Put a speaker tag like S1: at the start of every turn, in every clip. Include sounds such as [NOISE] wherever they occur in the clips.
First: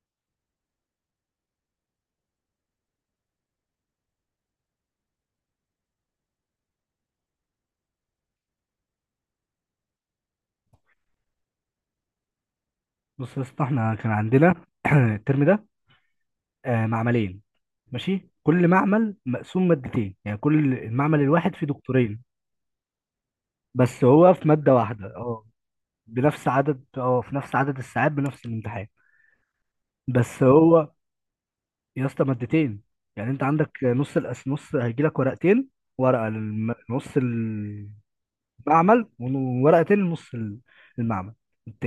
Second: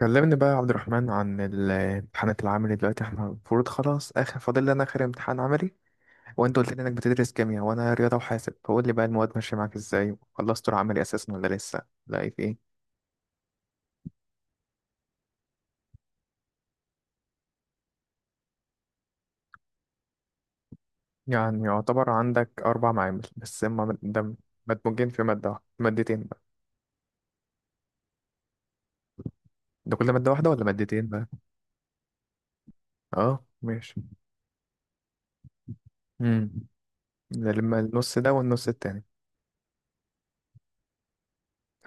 S1: كلمني بقى يا عبد الرحمن عن الامتحانات العملي دلوقتي، احنا المفروض خلاص اخر، فاضل لنا اخر امتحان عملي. وانت قلت لي انك بتدرس كيمياء وانا رياضة وحاسب، فقول لي بقى المواد ماشية معاك ازاي. خلصت العملي اساسا ولا لسه لاقي في ايه؟
S2: بص يا اسطى احنا كان عندنا [CLEARS THROAT] الترم ده، معملين. ماشي، كل معمل مقسوم مادتين، يعني كل المعمل الواحد
S1: يعني
S2: فيه
S1: يعتبر
S2: دكتورين.
S1: عندك اربع معامل بس، هما
S2: بس
S1: ده
S2: هو في مادة واحدة.
S1: مدموجين في
S2: اه،
S1: مادة واحدة، مادتين بقى.
S2: بنفس عدد اه في نفس عدد الساعات، بنفس الامتحان.
S1: ده كل مادة
S2: بس
S1: واحدة ولا
S2: هو
S1: مادتين بقى؟
S2: يا اسطى مادتين. يعني انت
S1: اه
S2: عندك
S1: ماشي.
S2: نص الأس، نص هيجي لك ورقتين، ورقة
S1: امم
S2: نص
S1: ده لما
S2: المعمل،
S1: النص ده والنص التاني.
S2: وورقتين لنص المعمل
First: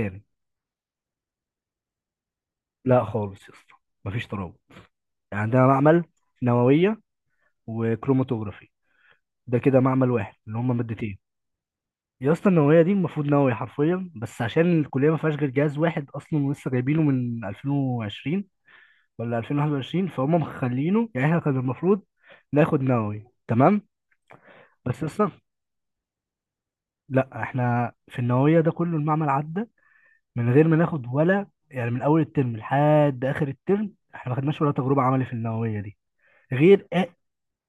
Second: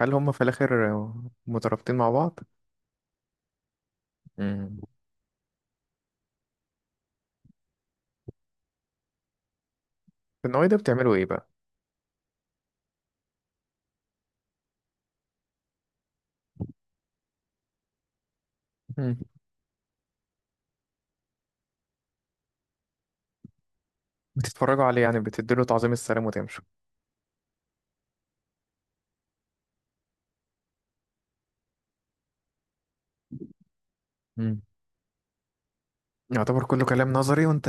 S1: هل هما في الاخر مترابطين مع بعض؟
S2: لا خالص يا اسطى، مفيش ترابط.
S1: امم
S2: يعني عندنا معمل نووية وكروماتوجرافي، ده كده معمل واحد
S1: في
S2: اللي
S1: النوعية
S2: هما
S1: ده بتعملوا
S2: مادتين.
S1: ايه بقى؟
S2: يا اسطى النوويه دي المفروض نووي حرفيا، بس عشان الكليه ما فيهاش غير جهاز واحد اصلا، ولسه جايبينه من 2020 ولا 2021، فهم مخلينه. يعني احنا كان المفروض ناخد نووي تمام،
S1: بتتفرجوا عليه
S2: بس
S1: يعني،
S2: اصلا
S1: بتديله تعظيم السلام وتمشوا؟
S2: لا، احنا في النوويه ده كله المعمل عدى من غير ما ناخد ولا، يعني من اول الترم لحد اخر الترم احنا ما
S1: مم.
S2: خدناش ولا تجربه عملي في النوويه دي،
S1: يعتبر كله
S2: غير
S1: كلام نظري وانت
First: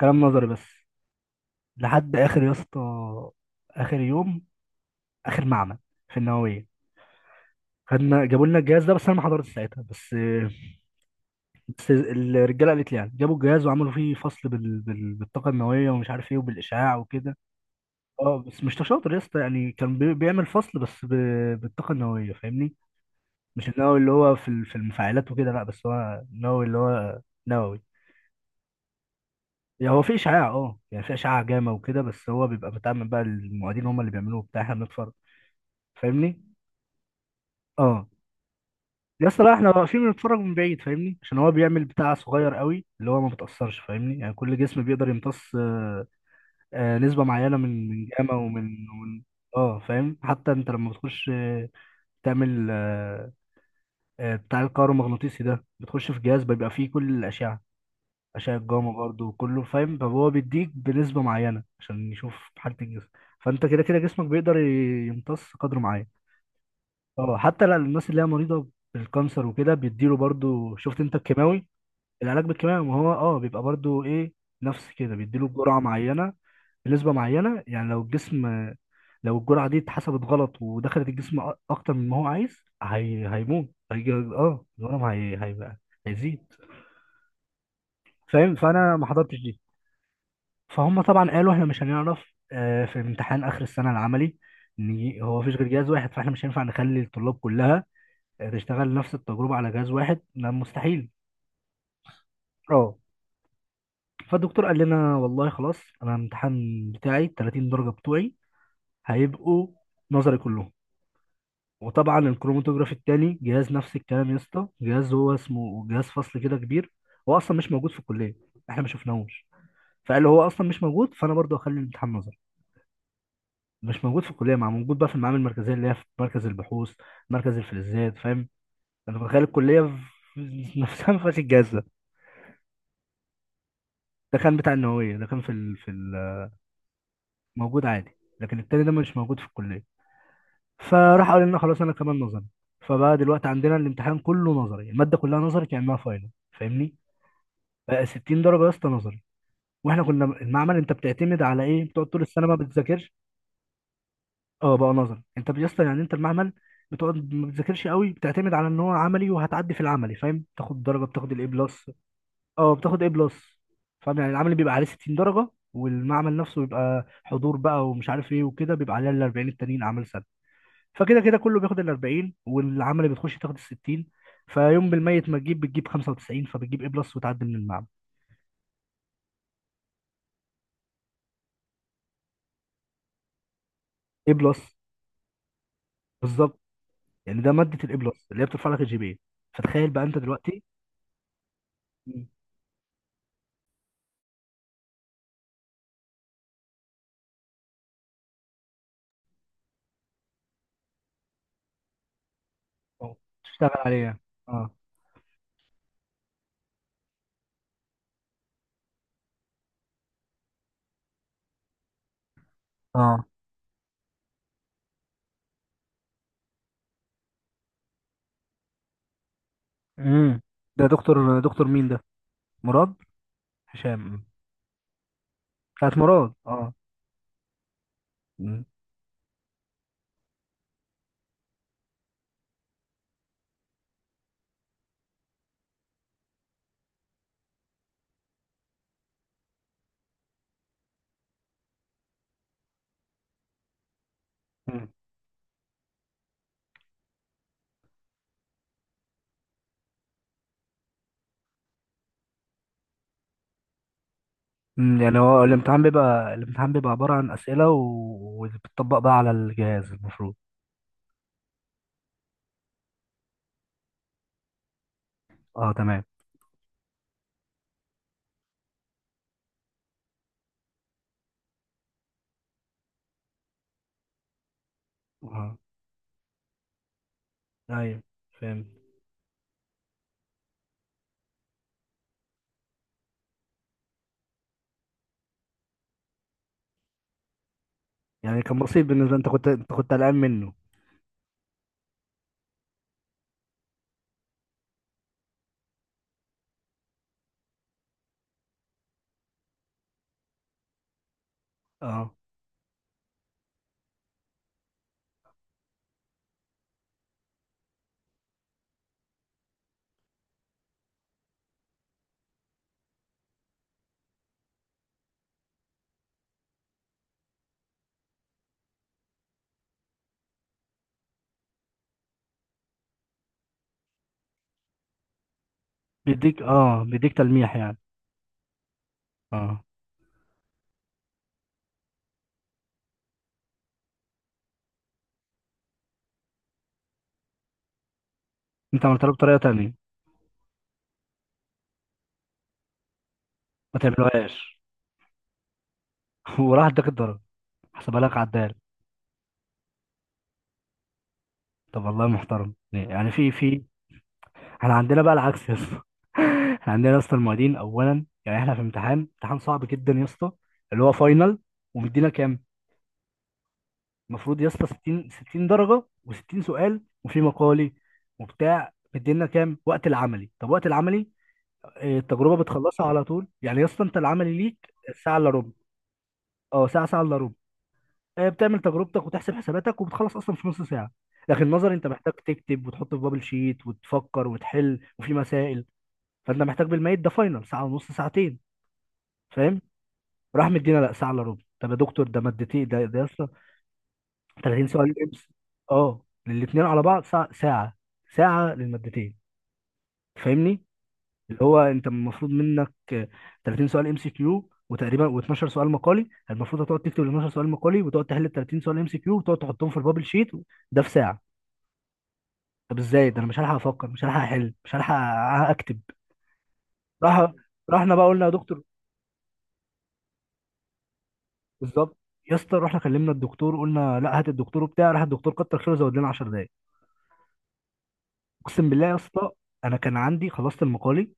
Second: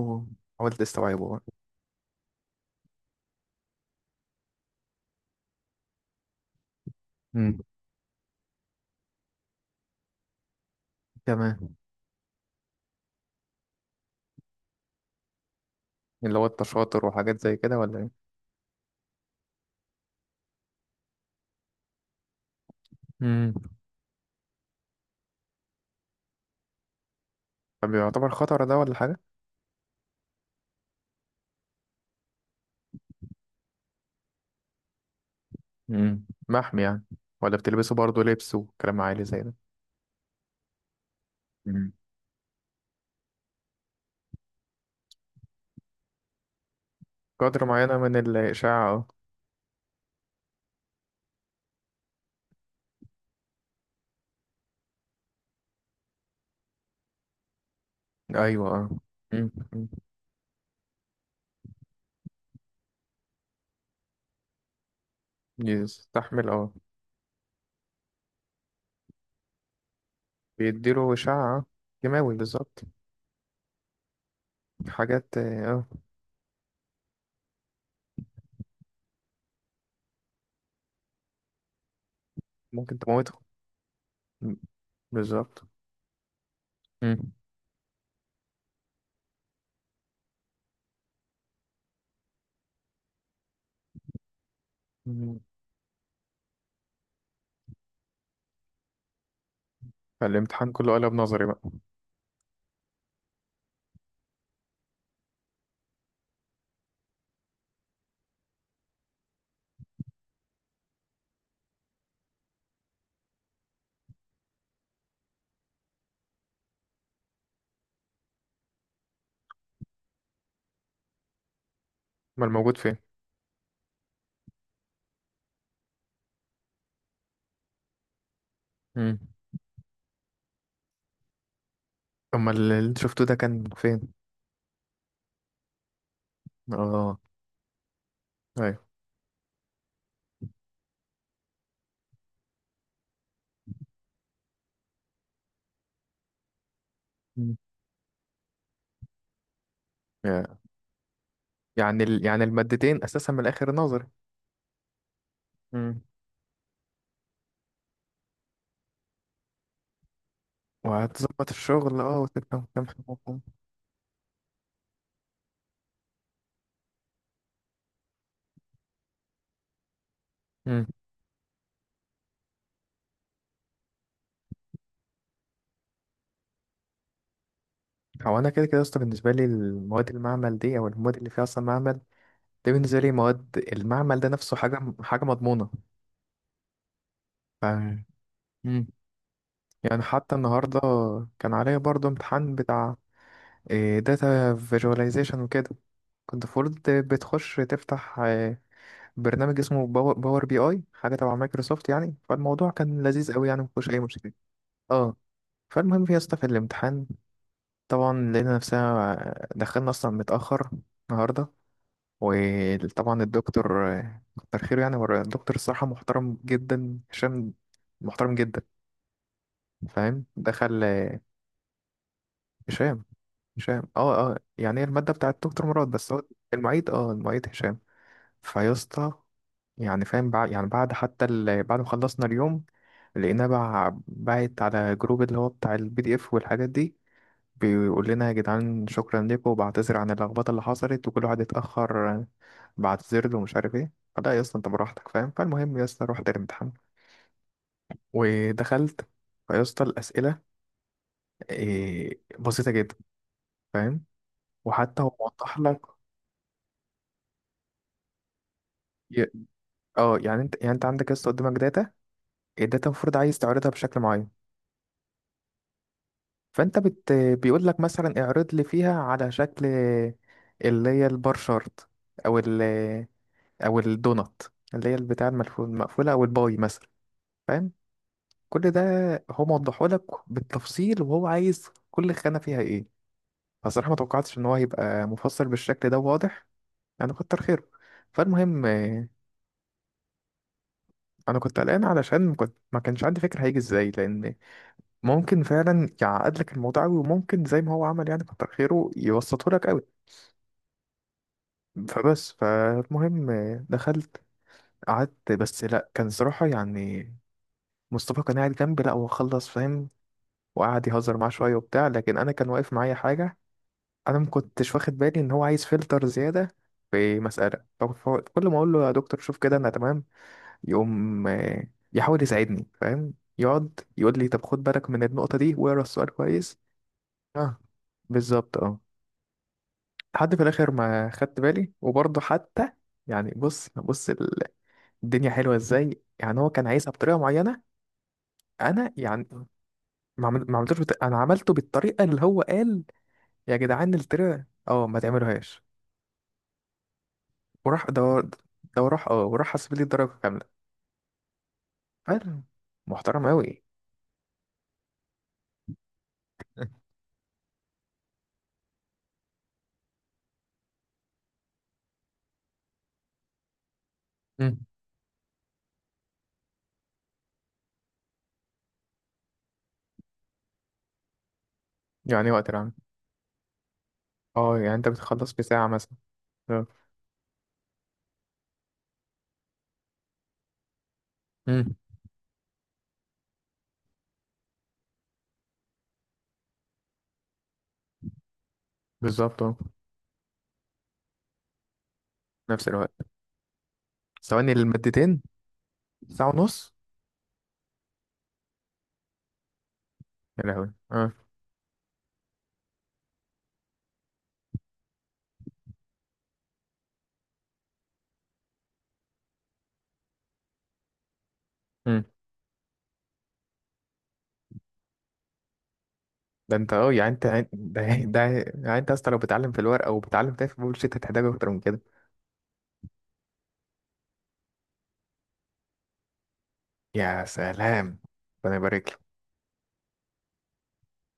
S2: كلام نظري
S1: حاول
S2: بس.
S1: تستوعبه بقى.
S2: لحد اخر يا اسطى، اخر يوم، اخر معمل في النوويه،
S1: مم.
S2: خدنا، جابوا لنا الجهاز ده، بس انا ما حضرتش ساعتها. بس
S1: تمام.
S2: بس الرجاله قالت لي يعني جابوا الجهاز وعملوا فيه فصل بالطاقه النوويه، ومش عارف
S1: اللي
S2: ايه،
S1: هو
S2: وبالاشعاع
S1: التشاطر
S2: وكده.
S1: وحاجات زي كده ولا ايه؟
S2: اه بس مش شاطر يا اسطى، يعني كان بيعمل فصل بس بالطاقه النوويه، فاهمني؟
S1: مم.
S2: مش النووي اللي هو في المفاعلات وكده، لا، بس هو النووي اللي هو نووي.
S1: طب يعتبر خطر ده ولا حاجة؟
S2: يعني هو في اشعاع، اه، يعني في اشعاع جاما وكده، بس هو بيبقى بتعمل بقى، المعيدين هم اللي بيعملوه بتاع، احنا بنتفرج،
S1: مم.
S2: فاهمني؟
S1: محمي يعني؟ ولا بتلبسه
S2: اه
S1: برضه لبس وكلام عالي
S2: يا
S1: زي
S2: اسطى،
S1: ده؟
S2: لا احنا واقفين بنتفرج من بعيد فاهمني، عشان هو بيعمل
S1: مم.
S2: بتاع صغير قوي اللي هو ما بتأثرش، فاهمني؟ يعني كل جسم بيقدر يمتص نسبة معينة
S1: قدر
S2: من
S1: معينة
S2: من
S1: من
S2: جاما ومن
S1: الإشاعة.
S2: ومن اه فاهم، حتى انت لما بتخش تعمل بتاع الكهرومغناطيسي ده، بتخش في جهاز بيبقى فيه كل الأشعة،
S1: اه
S2: أشعة
S1: أيوة اه.
S2: جاما برضه
S1: مم.
S2: وكله،
S1: مم.
S2: فاهم؟ فهو بيديك بنسبة معينة عشان يشوف حالة الجسم. فانت كده كده جسمك بيقدر يمتص قدر معين.
S1: يستحمل اه.
S2: اه حتى للناس اللي هي مريضة بالكانسر وكده بيديله برضه، شفت
S1: بيديله
S2: انت
S1: إشاعة اه.
S2: الكيماوي،
S1: كيماوي
S2: العلاج
S1: بالظبط.
S2: بالكيماوي؟ ما هو اه بيبقى برضو ايه، نفس كده
S1: حاجات
S2: بيديله
S1: اه
S2: بجرعه معينه بنسبه معينه. يعني لو الجسم، لو الجرعه دي اتحسبت غلط ودخلت الجسم اكتر من ما هو عايز،
S1: ممكن تموته.
S2: هيموت، هيجي
S1: مم.
S2: اه الورم
S1: بالظبط.
S2: هيبقى هيزيد، فاهم؟ فانا ما حضرتش دي، فهم، طبعا قالوا احنا مش هنعرف. في امتحان اخر السنه العملي، ان
S1: مم.
S2: هو مفيش غير جهاز واحد، فاحنا مش هينفع نخلي الطلاب كلها تشتغل نفس التجربه على جهاز واحد، لا
S1: فالامتحان كله
S2: مستحيل.
S1: قلب نظري بقى.
S2: اه فالدكتور قال لنا والله خلاص انا الامتحان بتاعي ال 30 درجه بتوعي هيبقوا نظري كلهم. وطبعا الكروماتوجراف التاني جهاز نفس الكلام يا اسطى، جهاز هو اسمه جهاز فصل كده كبير، هو اصلا مش موجود في الكليه، احنا ما شفناهوش. فقال له هو اصلا مش موجود، فانا برضه هخلي الامتحان نظري.
S1: امال الموجود فين؟
S2: مش موجود في الكليه، مع موجود بقى في المعامل المركزيه اللي هي في مركز البحوث، مركز الفلزات، فاهم؟
S1: امم
S2: انا متخيل الكليه [LAUGHS] نفسها ما فيهاش الجهاز ده.
S1: امال اللي انت شفته ده كان فين؟
S2: ده كان بتاع النوويه، ده كان
S1: اه
S2: موجود عادي، لكن
S1: ايوه.
S2: التاني ده مش موجود في الكليه. فراح قال لنا خلاص انا كمان نظري. فبقى دلوقتي عندنا الامتحان كله نظري، الماده كلها نظري كانها فاينل، فاهمني؟
S1: مم.
S2: بقى 60 درجه يا اسطى نظري. واحنا كنا
S1: يا-
S2: المعمل انت بتعتمد على ايه؟
S1: يعني
S2: بتقعد طول
S1: يعني
S2: السنه ما
S1: المادتين
S2: بتذاكرش.
S1: اساسا من الاخر نظري.
S2: اه بقى نظري انت يا اسطى، يعني
S1: امم.
S2: انت المعمل بتقعد ما بتذاكرش قوي، بتعتمد على ان هو عملي وهتعدي في العملي، فاهم؟ تاخد درجه، بتاخد الاي
S1: وهتظبط
S2: بلس.
S1: الشغل اه وتفهم
S2: اه
S1: كام
S2: بتاخد اي
S1: حاجة.
S2: بلس. فاهم؟ يعني العملي بيبقى عليه 60 درجه، والمعمل نفسه بيبقى حضور بقى ومش عارف ايه وكده، بيبقى عليه ال 40 التانيين اعمال سنه.
S1: امم
S2: فكده كده كله بياخد ال 40، والعملي بتخش تاخد ال 60. فيوم بالميت ما تجيب بتجيب 95، فبتجيب اي بلس وتعدي من المعمل.
S1: هو انا كده كده اصلا بالنسبه لي المواد المعمل دي او المواد اللي فيها اصلا معمل. ده بالنسبه لي مواد المعمل ده
S2: اي
S1: نفسه
S2: بلس
S1: حاجه حاجه مضمونه.
S2: بالظبط، يعني ده
S1: ف...
S2: ماده الاي بلس اللي هي بترفع لك
S1: امم
S2: الجي بي. فتخيل
S1: يعني
S2: بقى انت
S1: حتى
S2: دلوقتي.
S1: النهارده كان عليا برضو
S2: مم.
S1: امتحان بتاع داتا فيجواليزيشن وكده. كنت المفروض بتخش تفتح برنامج اسمه باور بي اي، حاجه تبع مايكروسوفت. يعني فالموضوع كان
S2: أه.
S1: لذيذ قوي، يعني
S2: تشتغل
S1: مفيهوش اي
S2: عليها.
S1: مشكله.
S2: اه
S1: اه. فالمهم يا اسطى في الامتحان، طبعا لقينا نفسنا دخلنا اصلا متاخر النهارده. وطبعا
S2: اه.
S1: الدكتور كتر خيره، يعني هو الدكتور الصراحه محترم جدا، هشام، محترم جدا. فاهم؟
S2: امم.
S1: دخل
S2: ده دكتور، دكتور مين ده؟ مراد؟
S1: هشام. هشام
S2: هشام.
S1: اه
S2: مم.
S1: اه، يعني هي المادة بتاعت دكتور مراد،
S2: بتاعت
S1: بس هو
S2: مراد. اه.
S1: المعيد، اه المعيد هشام.
S2: مم.
S1: فيا اسطى، يعني فاهم بعد، يعني بعد حتى بعد ما خلصنا اليوم لقيناه باعت على جروب اللي هو بتاع البي دي اف والحاجات دي. بيقول لنا يا جدعان شكرا لكم، وبعتذر عن اللخبطة اللي حصلت وكل واحد اتأخر بعتذر له ومش عارف ايه. فلا يا اسطى انت
S2: مم.
S1: براحتك فاهم. فالمهم يا اسطى رحت الامتحان ودخلت. فيا اسطى الأسئلة إيه بسيطة جدا، فاهم؟ وحتى
S2: مم.
S1: هو
S2: يعني هو
S1: موضح لك.
S2: الامتحان بيبقى، الامتحان بيبقى عباره عن اسئله وبتطبق بقى
S1: ي-
S2: على الجهاز
S1: اه
S2: المفروض.
S1: يعني انت، يعني انت عندك لسه قدامك داتا. الداتا المفروض عايز تعرضها بشكل معين.
S2: اه تمام.
S1: فانت بيقول لك مثلا اعرض لي فيها على شكل اللي هي البار شارت، او ال، او الدونات، اللي هي البتاع
S2: اه.
S1: المقفوله، او الباي مثلا. فاهم؟
S2: ايوه فهمت.
S1: كل ده هو موضحه لك بالتفصيل، وهو عايز كل خانه فيها ايه. فصراحه ما توقعتش ان هو هيبقى مفصل بالشكل ده، واضح يعني. كتر خيره.
S2: يعني كان
S1: فالمهم
S2: بسيط بالنسبة، انت كنت قلقان منه؟
S1: انا كنت قلقان علشان كنت ما كانش عندي فكره هيجي ازاي، لان ممكن فعلا يعقد لك الموضوع قوي، وممكن زي ما هو عمل يعني كتر خيره يبسطه لك قوي.
S2: اه
S1: فبس فالمهم، دخلت قعدت، بس لا كان صراحة يعني مصطفى كان قاعد جنبي، لا هو خلص فاهم. وقعد يهزر معاه شوية وبتاع، لكن أنا كان واقف معايا حاجة. أنا ما كنتش واخد بالي إن هو عايز فلتر زيادة في مسألة. فكل ما أقول له يا دكتور شوف كده أنا تمام، يقوم يحاول يساعدني، فاهم. يقعد يقول لي طب خد بالك من النقطة دي واقرا السؤال
S2: بيديك
S1: كويس.
S2: اه بيديك تلميح
S1: اه
S2: يعني.
S1: بالظبط اه.
S2: اه
S1: لحد في الاخر ما خدت بالي. وبرضه حتى يعني بص بص الدنيا حلوه ازاي. يعني هو كان عايزها بطريقه معينه،
S2: انت
S1: انا
S2: عملت له
S1: يعني
S2: بطريقة تانية؟
S1: ما عملتوش انا عملته بالطريقه اللي هو قال يا
S2: ما
S1: جدعان الطريقه
S2: تعملوهاش
S1: اه ما تعملوهاش.
S2: [LAUGHS] وراح اداك الضرب،
S1: وراح
S2: حسبها
S1: ده،
S2: لك عدال.
S1: ده وراح اه، وراح حسب لي الدرجه كامله.
S2: طب والله
S1: فعلا
S2: محترم، يعني
S1: محترم
S2: في
S1: قوي.
S2: في احنا عندنا بقى العكس يا اسطى. [LAUGHS] احنا
S1: [LAUGHS]
S2: عندنا يا اسطى المعيدين اولا، يعني احنا في امتحان، امتحان صعب جدا يا اسطى، اللي هو فاينل، ومدينا كام؟ المفروض يا
S1: مم.
S2: اسطى 60 60 درجة، و60 سؤال، وفي مقالي وبتاع، مدينا كام وقت العملي؟ طب وقت العملي إيه،
S1: يعني
S2: التجربه
S1: وقت العمل،
S2: بتخلصها على طول، يعني يا اسطى انت العملي ليك
S1: اه يعني انت
S2: ساعه الا
S1: بتخلص في
S2: ربع.
S1: ساعه مثلا.
S2: اه
S1: اه.
S2: ساعه الا ربع. إيه، بتعمل تجربتك وتحسب حساباتك، وبتخلص اصلا في نص ساعه. لكن
S1: مم.
S2: نظري انت محتاج تكتب وتحط في بابل شيت، وتفكر وتحل وفي مسائل، فانت محتاج بالميت ده فاينل ساعه ونص، ساعتين،
S1: بالظبط اه.
S2: فاهم؟ راح مدينا لا ساعه الا ربع، طب يا دكتور ده مادتين،
S1: نفس
S2: ده
S1: الوقت،
S2: ده يا اسطى
S1: ثواني
S2: 30 سؤال
S1: المادتين.
S2: امس، اه
S1: ساعه
S2: الاثنين
S1: ونص.
S2: على بعض ساعه، ساعه، ساعه للمادتين،
S1: يا
S2: فاهمني؟
S1: لهوي اه.
S2: اللي هو انت المفروض منك 30 سؤال ام سي كيو، وتقريبا و12 سؤال مقالي، المفروض هتقعد تكتب ال 12 سؤال مقالي، وتقعد تحل ال 30 سؤال ام سي كيو، وتقعد تحطهم في البابل شيت، ده في ساعه؟ طب ازاي ده؟ انا مش هلحق افكر، مش هلحق احل، مش هلحق اكتب.
S1: ده انت اه يعني انت
S2: راح
S1: يعني، ده
S2: رحنا بقى
S1: [LAUGHS] ده،
S2: قلنا يا دكتور،
S1: يعني انت اصلا لو بتعلم في الورق او بتعلم تاني في البولشيت هتحتاج اكتر من كده.
S2: بالظبط يا اسطى، رحنا كلمنا الدكتور قلنا لا هات الدكتور وبتاع، راح الدكتور كتر خيره زود لنا 10 دقايق.
S1: يا سلام، ربنا
S2: اقسم بالله
S1: يبارك
S2: يا
S1: لك.
S2: اسطى انا كان عندي، خلصت المقالي،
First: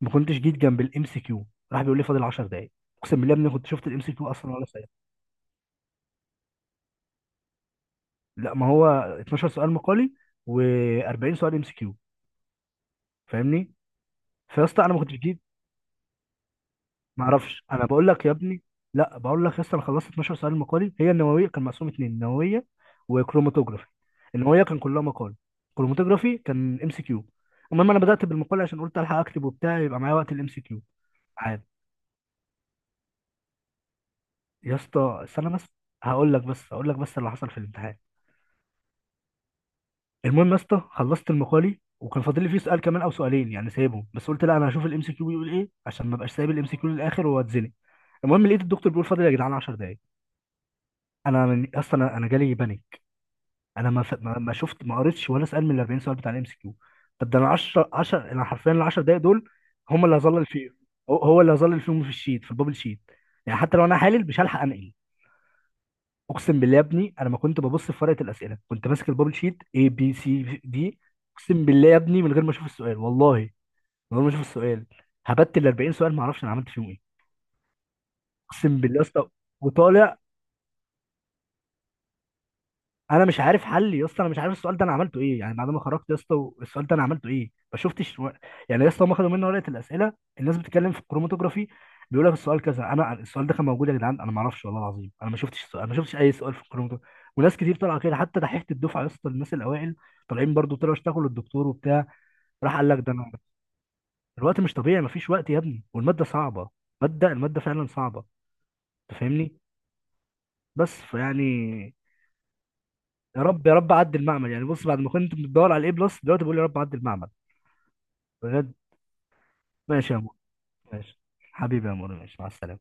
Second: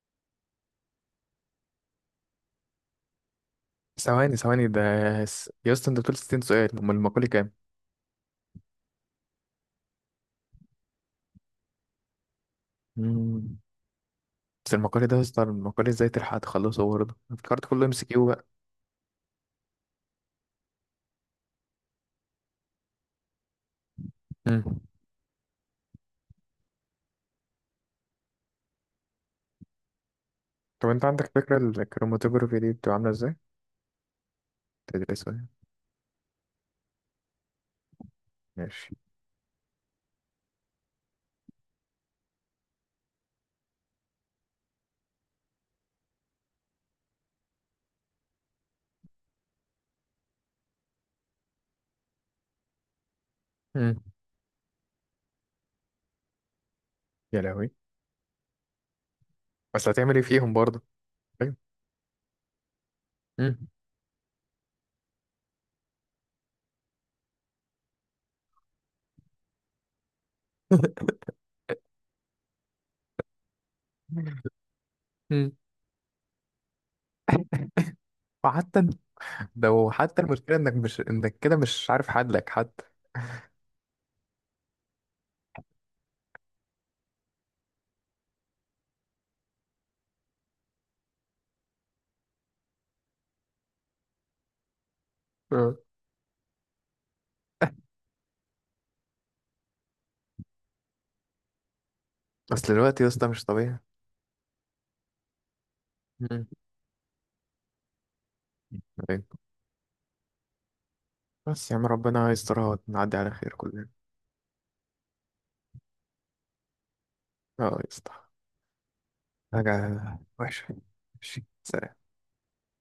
S2: ما كنتش جيت جنب الام سي كيو، راح بيقول لي فاضل 10 دقايق. اقسم بالله يا ابني كنت شفت الام سي كيو
S1: ثواني
S2: اصلا ولا؟
S1: ثواني ده، يا اسطى انت بتقول 60 سؤال، امال المقالي كام؟
S2: لا، ما هو 12 سؤال مقالي و40 سؤال ام سي كيو،
S1: مم.
S2: فاهمني؟ فيا
S1: بس
S2: اسطى انا ما
S1: المقالي
S2: كنتش
S1: ده يا
S2: بجيب.
S1: اسطى المقالي ازاي تلحق تخلصه برضه؟
S2: ما
S1: الكارت
S2: اعرفش
S1: كله
S2: انا
S1: ام سي
S2: بقول
S1: كيو
S2: لك يا
S1: بقى.
S2: ابني، لا بقول لك يا اسطى، انا خلصت 12 سؤال مقالي. هي النوويه كان مقسوم اتنين، نوويه وكروماتوجرافي. النوويه كان
S1: مم.
S2: كلها مقال، كروماتوجرافي كان ام سي كيو. المهم انا بدات بالمقال عشان قلت الحق اكتب وبتاع يبقى معايا وقت الام سي كيو.
S1: طب انت عندك فكرة
S2: عادي
S1: الكروماتوجرافي دي بتبقى عاملة ازاي؟
S2: يا اسطى
S1: تدرسها يعني.
S2: استنى بس، هقول لك بس اللي حصل في الامتحان.
S1: ماشي.
S2: المهم يا اسطى خلصت المقالي، وكان فاضل لي فيه سؤال كمان او سؤالين يعني سايبهم، بس قلت لا انا هشوف الام سي كيو بيقول ايه، عشان ما ابقاش سايب الام سي كيو للاخر واتزنق. المهم لقيت الدكتور بيقول فاضل يا جدعان 10 دقايق. انا من اصلا، انا جالي بانيك. انا
S1: مم.
S2: ما شفت، ما قريتش ولا سؤال من ال 40 سؤال بتاع الام سي كيو. طب ده
S1: يا
S2: انا
S1: لهوي،
S2: 10 10 انا حرفيا ال 10 دقايق دول
S1: بس
S2: هم
S1: هتعمل
S2: اللي
S1: ايه
S2: هظلل
S1: فيهم
S2: فيهم،
S1: برضه؟
S2: هو اللي
S1: ايوه.
S2: هظلل فيهم في الشيت، في البابل شيت. يعني
S1: مم.
S2: حتى لو انا حالل مش هلحق انقل، اقسم بالله يا ابني انا ما كنت ببص في ورقه الاسئله، كنت ماسك البابل شيت اي بي سي دي،
S1: [LAUGHS]
S2: اقسم بالله يا ابني من غير ما اشوف السؤال، والله من غير ما اشوف السؤال،
S1: مم.
S2: هبت ال 40 سؤال، ما اعرفش انا عملت فيهم ايه. اقسم
S1: وحتى،
S2: بالله يا اسطى
S1: ده
S2: وطالع،
S1: وحتى المشكلة انك مش، انك كده مش عارف حدلك حتى.
S2: انا مش عارف حل يا اسطى، انا مش عارف السؤال ده انا عملته ايه. يعني بعد ما خرجت يا اسطى، السؤال ده انا عملته ايه؟ ما شفتش يعني يا اسطى هم خدوا مني ورقه الاسئله، الناس بتتكلم في الكروماتوجرافي، بيقول لك السؤال كذا، انا السؤال ده كان موجود يا جدعان؟ انا ما اعرفش والله العظيم، انا ما شفتش
S1: اه.
S2: السؤال، ما شفتش اي سؤال في الكروماتوجرافي. وناس كتير طالعه كده، حتى دحيحه الدفعه يا اسطى، الناس الاوائل طالعين برضو، طلعوا اشتغلوا الدكتور وبتاع،
S1: اصل
S2: راح قال لك
S1: الوقت يا
S2: ده
S1: اسطى
S2: انا
S1: مش طبيعي.
S2: الوقت مش طبيعي، ما فيش وقت يا ابني والماده
S1: مم.
S2: صعبه. ماده الماده فعلا صعبه، انت
S1: طيب.
S2: فاهمني؟ بس فيعني،
S1: بس يا عم ربنا يسترها ونعدي على
S2: يا
S1: خير
S2: رب يا
S1: كلنا.
S2: رب عدي المعمل، يعني بص بعد ما كنت بتدور على الاي بلس دلوقتي بقول يا رب عدي المعمل.
S1: اه يا اسطى.
S2: بجد
S1: حاجة
S2: ماشي يا مور،
S1: وحشة.
S2: ماشي
S1: ماشي
S2: حبيبي يا
S1: سلام.
S2: مور، ماشي مع السلامه.